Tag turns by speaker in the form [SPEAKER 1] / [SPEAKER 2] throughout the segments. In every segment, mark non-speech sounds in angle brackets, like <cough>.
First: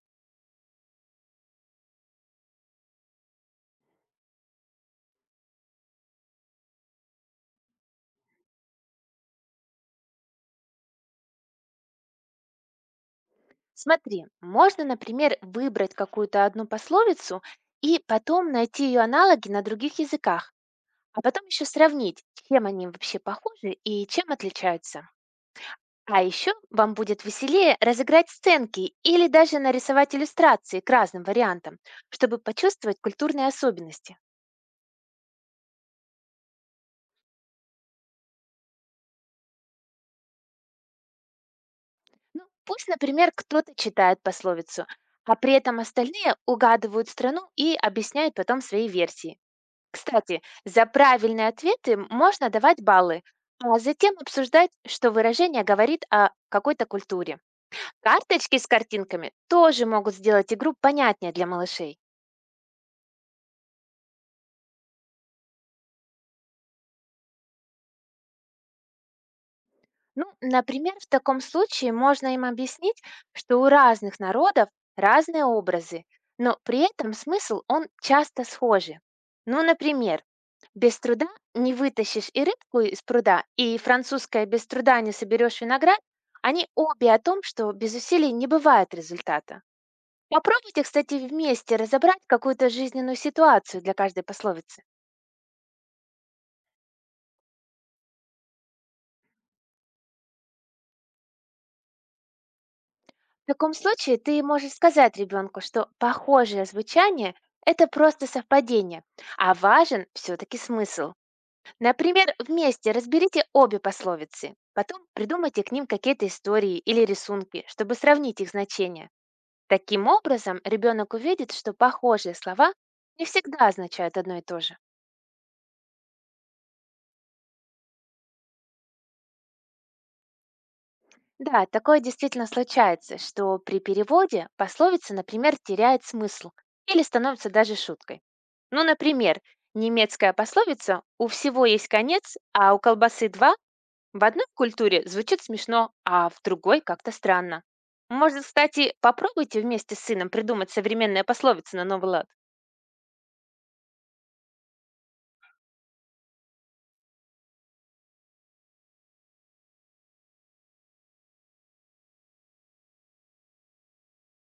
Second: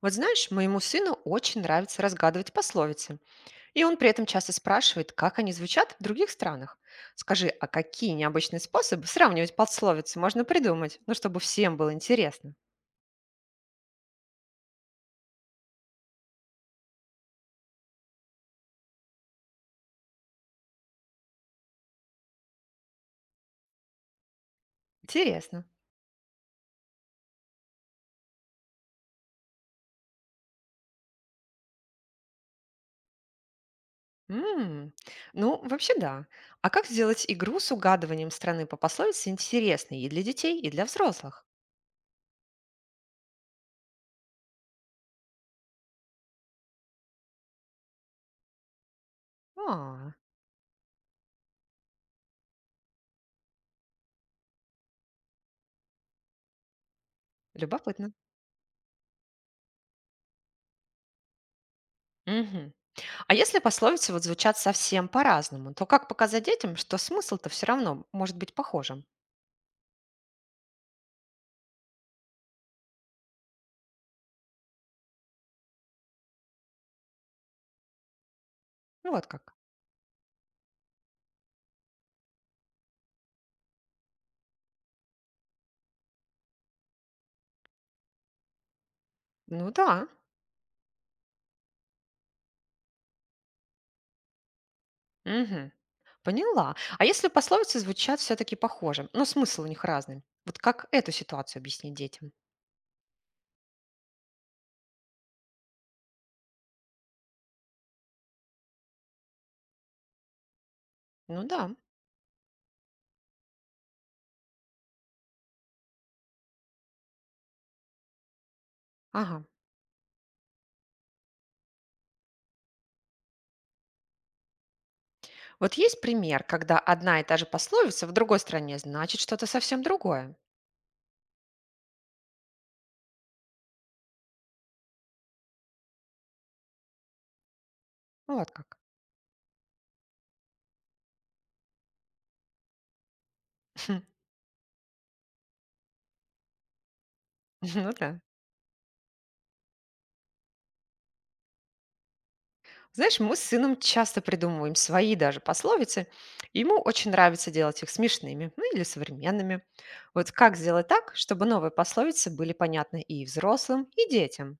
[SPEAKER 1] Вот знаешь, моему сыну очень нравится разгадывать пословицы, и он при этом часто спрашивает, как они звучат в других странах. Скажи, а какие необычные способы сравнивать пословицы можно придумать, ну, чтобы всем было интересно?
[SPEAKER 2] Смотри, можно, например, выбрать какую-то одну пословицу и потом найти ее аналоги на других языках, а потом еще сравнить, чем они вообще похожи и чем отличаются.
[SPEAKER 1] Интересно.
[SPEAKER 2] А еще вам будет веселее разыграть сценки или даже нарисовать иллюстрации к разным вариантам, чтобы почувствовать культурные особенности.
[SPEAKER 1] М. Ну, вообще да. А как сделать игру с угадыванием страны по пословице интересной и для детей, и для взрослых?
[SPEAKER 2] Ну, пусть, например, кто-то читает пословицу, а при этом остальные угадывают страну и объясняют потом свои версии.
[SPEAKER 1] А,
[SPEAKER 2] Кстати, за правильные ответы можно давать баллы, а затем обсуждать, что выражение говорит о какой-то культуре.
[SPEAKER 1] любопытно.
[SPEAKER 2] Карточки с картинками тоже могут сделать игру понятнее для малышей.
[SPEAKER 1] Мгм. А если пословицы вот звучат совсем по-разному, то как показать детям, что смысл-то все равно может быть похожим?
[SPEAKER 2] Ну, например, в таком случае можно им объяснить, что у разных народов разные образы, но при этом смысл он часто схожий.
[SPEAKER 1] Ну, вот как.
[SPEAKER 2] Ну, например, без труда не вытащишь и рыбку из пруда, и французское без труда не соберешь виноград, они обе о том, что без усилий не бывает результата.
[SPEAKER 1] Ну да.
[SPEAKER 2] Попробуйте, кстати, вместе разобрать какую-то жизненную ситуацию для каждой пословицы.
[SPEAKER 1] Мгм. Поняла. А если пословицы звучат все-таки похоже, но смысл у них разный? Вот как эту ситуацию объяснить детям?
[SPEAKER 2] В таком случае ты можешь сказать ребенку, что похожее звучание– это просто совпадение, а важен все-таки смысл.
[SPEAKER 1] Ну да.
[SPEAKER 2] Например, вместе разберите обе пословицы, потом придумайте к ним какие-то истории или рисунки, чтобы сравнить их значение.
[SPEAKER 1] Ага.
[SPEAKER 2] Таким образом, ребенок увидит, что похожие слова не всегда означают одно и то же.
[SPEAKER 1] Вот есть пример, когда одна и та же пословица в другой стране значит что-то совсем другое.
[SPEAKER 2] Да, такое действительно случается, что при переводе пословица, например, теряет смысл или становится даже шуткой.
[SPEAKER 1] Вот как.
[SPEAKER 2] Ну, например, немецкая пословица «у всего есть конец, а у колбасы два» в
[SPEAKER 1] <laughs>
[SPEAKER 2] одной культуре звучит смешно, а в другой как-то странно.
[SPEAKER 1] Ну да.
[SPEAKER 2] Может, кстати, попробуйте вместе с сыном придумать современные пословицы на новый лад.
[SPEAKER 1] Знаешь, мы с сыном часто придумываем свои даже пословицы. И ему очень нравится делать их смешными, ну или современными. Вот как сделать так, чтобы новые пословицы были понятны и взрослым, и детям?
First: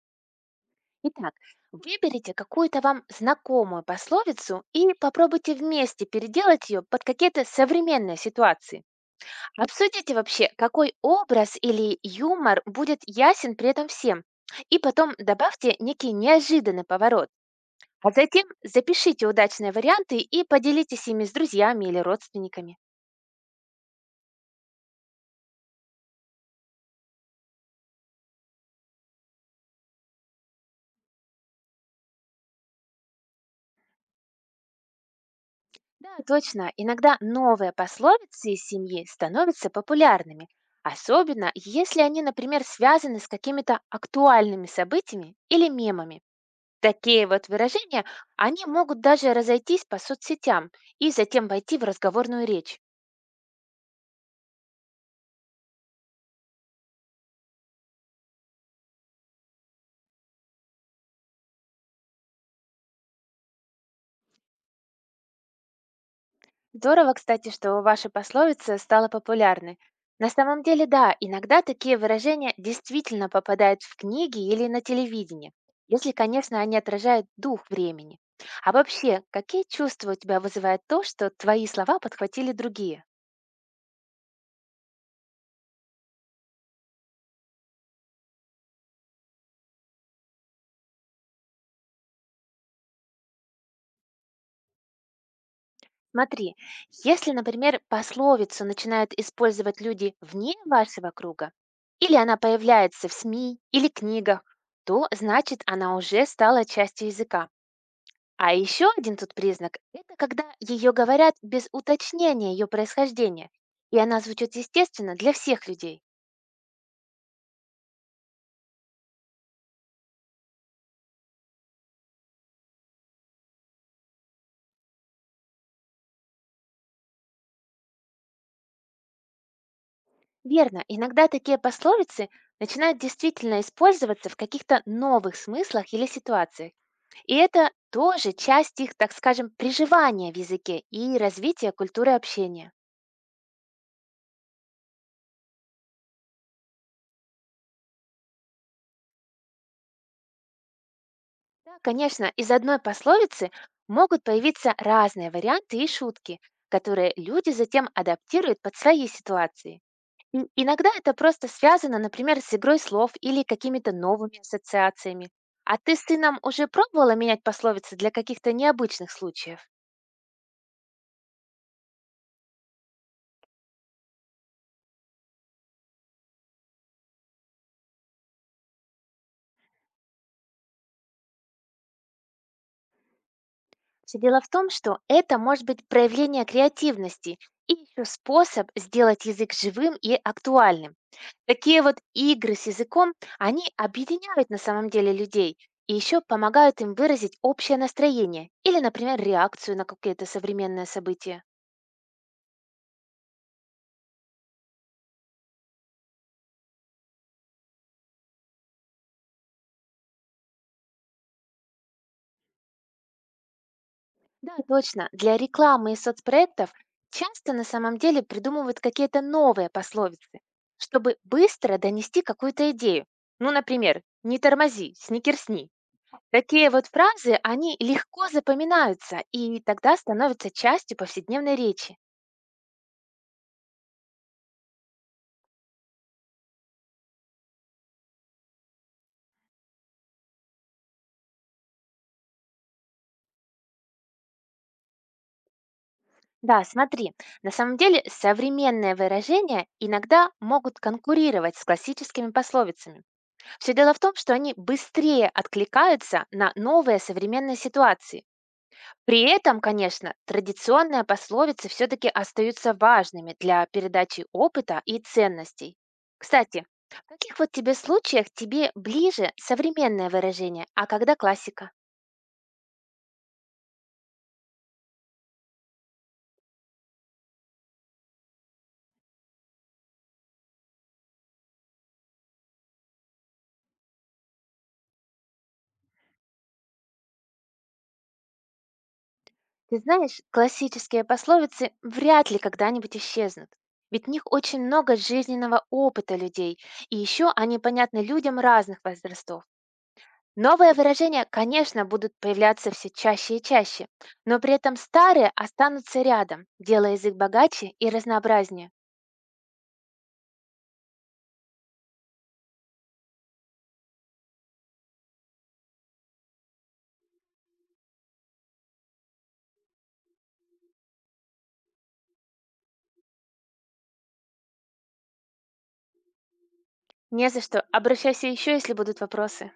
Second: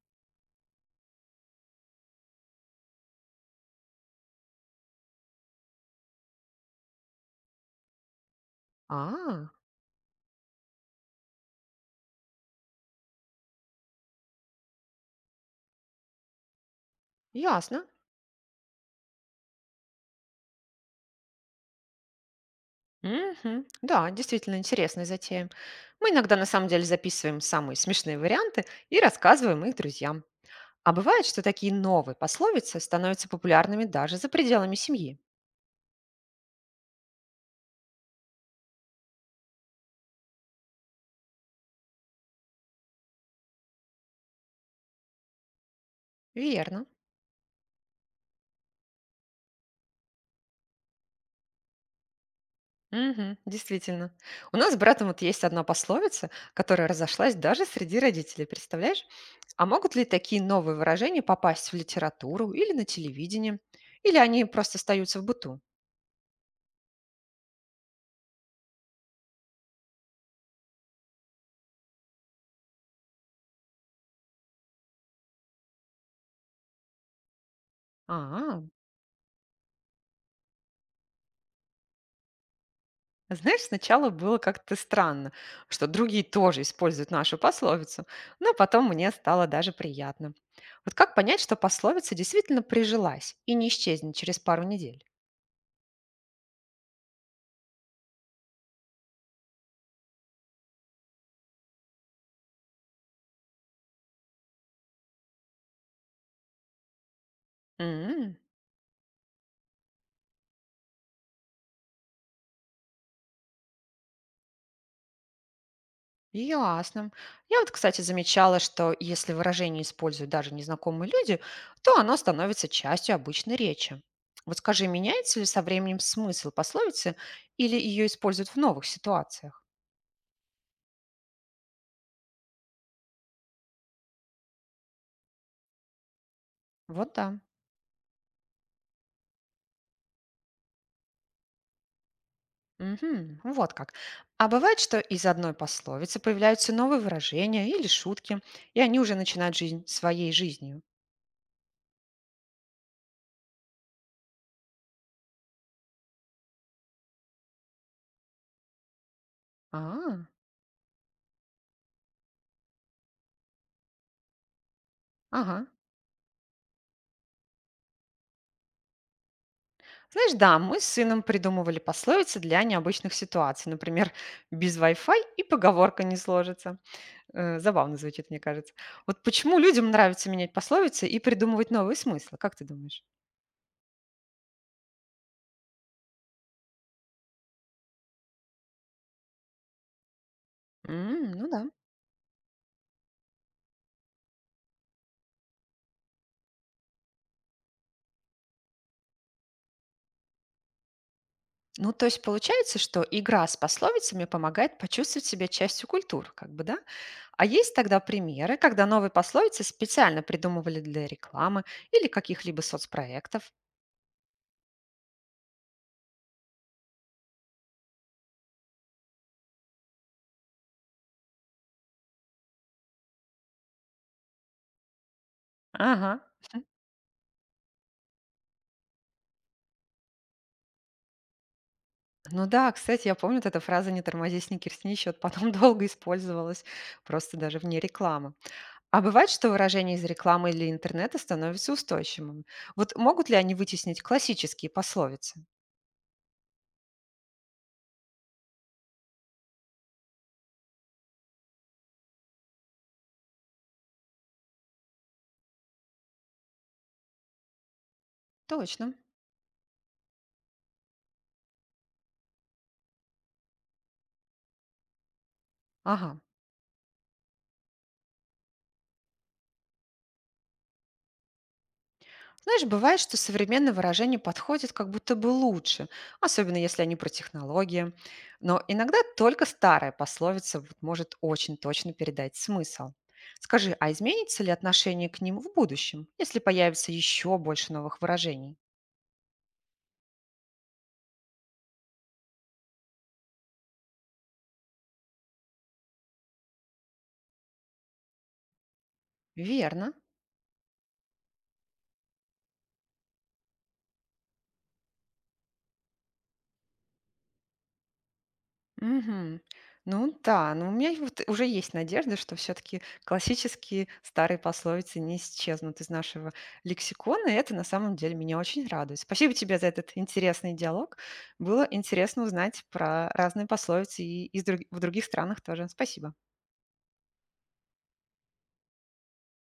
[SPEAKER 2] Итак, выберите какую-то вам знакомую пословицу и попробуйте вместе переделать ее под какие-то современные ситуации.
[SPEAKER 1] А,
[SPEAKER 2] Обсудите вообще, какой образ или юмор будет ясен при этом всем. И потом добавьте некий неожиданный поворот.
[SPEAKER 1] ясно.
[SPEAKER 2] А затем запишите удачные варианты и поделитесь ими с друзьями или родственниками.
[SPEAKER 1] Мгм. Да, действительно интересная затея. Мы иногда на самом деле записываем самые смешные варианты и рассказываем их друзьям. А бывает, что такие новые пословицы становятся популярными даже за пределами семьи.
[SPEAKER 2] Да, точно. Иногда новые пословицы из семьи становятся популярными. Особенно, если они, например, связаны с какими-то актуальными событиями или мемами.
[SPEAKER 1] Верно.
[SPEAKER 2] Такие вот выражения, они могут даже разойтись по соцсетям и затем войти в разговорную речь.
[SPEAKER 1] Мгм. Действительно. У нас с братом вот есть одна пословица, которая разошлась даже среди родителей, представляешь? А могут ли такие новые выражения попасть в литературу или на телевидение? Или они просто остаются в быту?
[SPEAKER 2] Здорово, кстати, что ваша пословица стала популярной. На самом деле, да, иногда такие выражения действительно попадают в книги или на телевидение, если, конечно, они отражают дух времени.
[SPEAKER 1] А.
[SPEAKER 2] А вообще, какие чувства у тебя вызывает то, что твои слова подхватили другие?
[SPEAKER 1] Знаешь, сначала было как-то странно, что другие тоже используют нашу пословицу, но потом мне стало даже приятно. Вот как понять, что пословица действительно прижилась и не исчезнет через пару недель?
[SPEAKER 2] Смотри, если, например, пословицу начинают использовать люди вне вашего круга, или она появляется в СМИ или книгах, то значит она уже стала частью языка.
[SPEAKER 1] М.
[SPEAKER 2] А еще один тут признак– это когда ее говорят без уточнения ее происхождения, и она звучит естественно для всех людей.
[SPEAKER 1] Ясно. Я вот, кстати, замечала, что если выражение используют даже незнакомые люди, то оно становится частью обычной речи. Вот скажи, меняется ли со временем смысл пословицы или ее используют в новых ситуациях?
[SPEAKER 2] Верно, иногда такие пословицы начинают действительно использоваться в каких-то новых смыслах или ситуациях.
[SPEAKER 1] Вот
[SPEAKER 2] И
[SPEAKER 1] да.
[SPEAKER 2] это тоже часть их, так скажем, приживания в языке и развития культуры общения.
[SPEAKER 1] Мгм. Вот как. А бывает, что из одной пословицы появляются новые выражения или шутки, и они уже начинают жизнь своей жизнью.
[SPEAKER 2] Да, конечно, из одной пословицы могут появиться разные варианты и шутки, которые люди затем адаптируют под свои ситуации.
[SPEAKER 1] А,
[SPEAKER 2] И иногда это просто связано, например, с игрой слов или какими-то новыми ассоциациями.
[SPEAKER 1] ага.
[SPEAKER 2] А ты с сыном уже пробовала менять пословицы для каких-то необычных случаев?
[SPEAKER 1] Знаешь, да, мы с сыном придумывали пословицы для необычных ситуаций. Например, без Wi-Fi и поговорка не сложится. Забавно звучит, мне кажется. Вот почему людям нравится менять пословицы и придумывать новые смыслы? Как ты думаешь?
[SPEAKER 2] Все дело в том, что это может быть проявление креативности и еще способ сделать язык живым и актуальным.
[SPEAKER 1] Ну да.
[SPEAKER 2] Такие вот игры с языком, они объединяют на самом деле людей и еще помогают им выразить общее настроение или, например, реакцию на какие-то современные события.
[SPEAKER 1] Ну, то есть получается, что игра с пословицами помогает почувствовать себя частью культур, как бы, да? А есть тогда примеры, когда новые пословицы специально придумывали для рекламы или каких-либо соцпроектов?
[SPEAKER 2] Да, точно. Для рекламы и соцпроектов часто на самом деле придумывают какие-то новые пословицы, чтобы быстро донести какую-то идею. Ну, например, «не тормози», «сникерсни».
[SPEAKER 1] Ага,
[SPEAKER 2] Такие вот фразы, они легко запоминаются и тогда становятся частью повседневной речи.
[SPEAKER 1] ну да, кстати, я помню, вот эта фраза «не тормози не кирсни» потом <laughs> долго использовалась, просто даже вне рекламы. А бывает, что выражения из рекламы или интернета становятся устойчивыми. Вот могут ли они вытеснить классические пословицы?
[SPEAKER 2] Да, смотри, на самом деле современные выражения иногда могут конкурировать с классическими пословицами. Все дело в том, что они быстрее откликаются на новые современные ситуации.
[SPEAKER 1] Точно.
[SPEAKER 2] При этом, конечно, традиционные пословицы все-таки остаются важными для передачи опыта и ценностей.
[SPEAKER 1] Ага.
[SPEAKER 2] Кстати, в каких вот тебе случаях тебе ближе современное выражение, а когда классика?
[SPEAKER 1] Знаешь, бывает, что современные выражения подходят как будто бы лучше, особенно если они про технологии. Но иногда только старая пословица вот может очень точно передать смысл. Скажи, а изменится ли отношение к ним в будущем, если появится еще больше новых выражений?
[SPEAKER 2] Ты знаешь, классические пословицы вряд ли когда-нибудь исчезнут. Ведь в них очень много жизненного опыта людей, и еще они понятны людям разных возрастов.
[SPEAKER 1] Верно.
[SPEAKER 2] Новые выражения, конечно, будут появляться все чаще и чаще, но при этом старые останутся рядом, делая язык богаче и разнообразнее.
[SPEAKER 1] Мгм. Ну да, но у меня и вот уже есть надежда, что все-таки классические старые пословицы не исчезнут из нашего лексикона, и это на самом деле меня очень радует. Спасибо тебе за этот интересный диалог. Было интересно узнать про разные пословицы и в других странах тоже. Спасибо.
[SPEAKER 2] Не за что. Обращайся еще, если будут вопросы.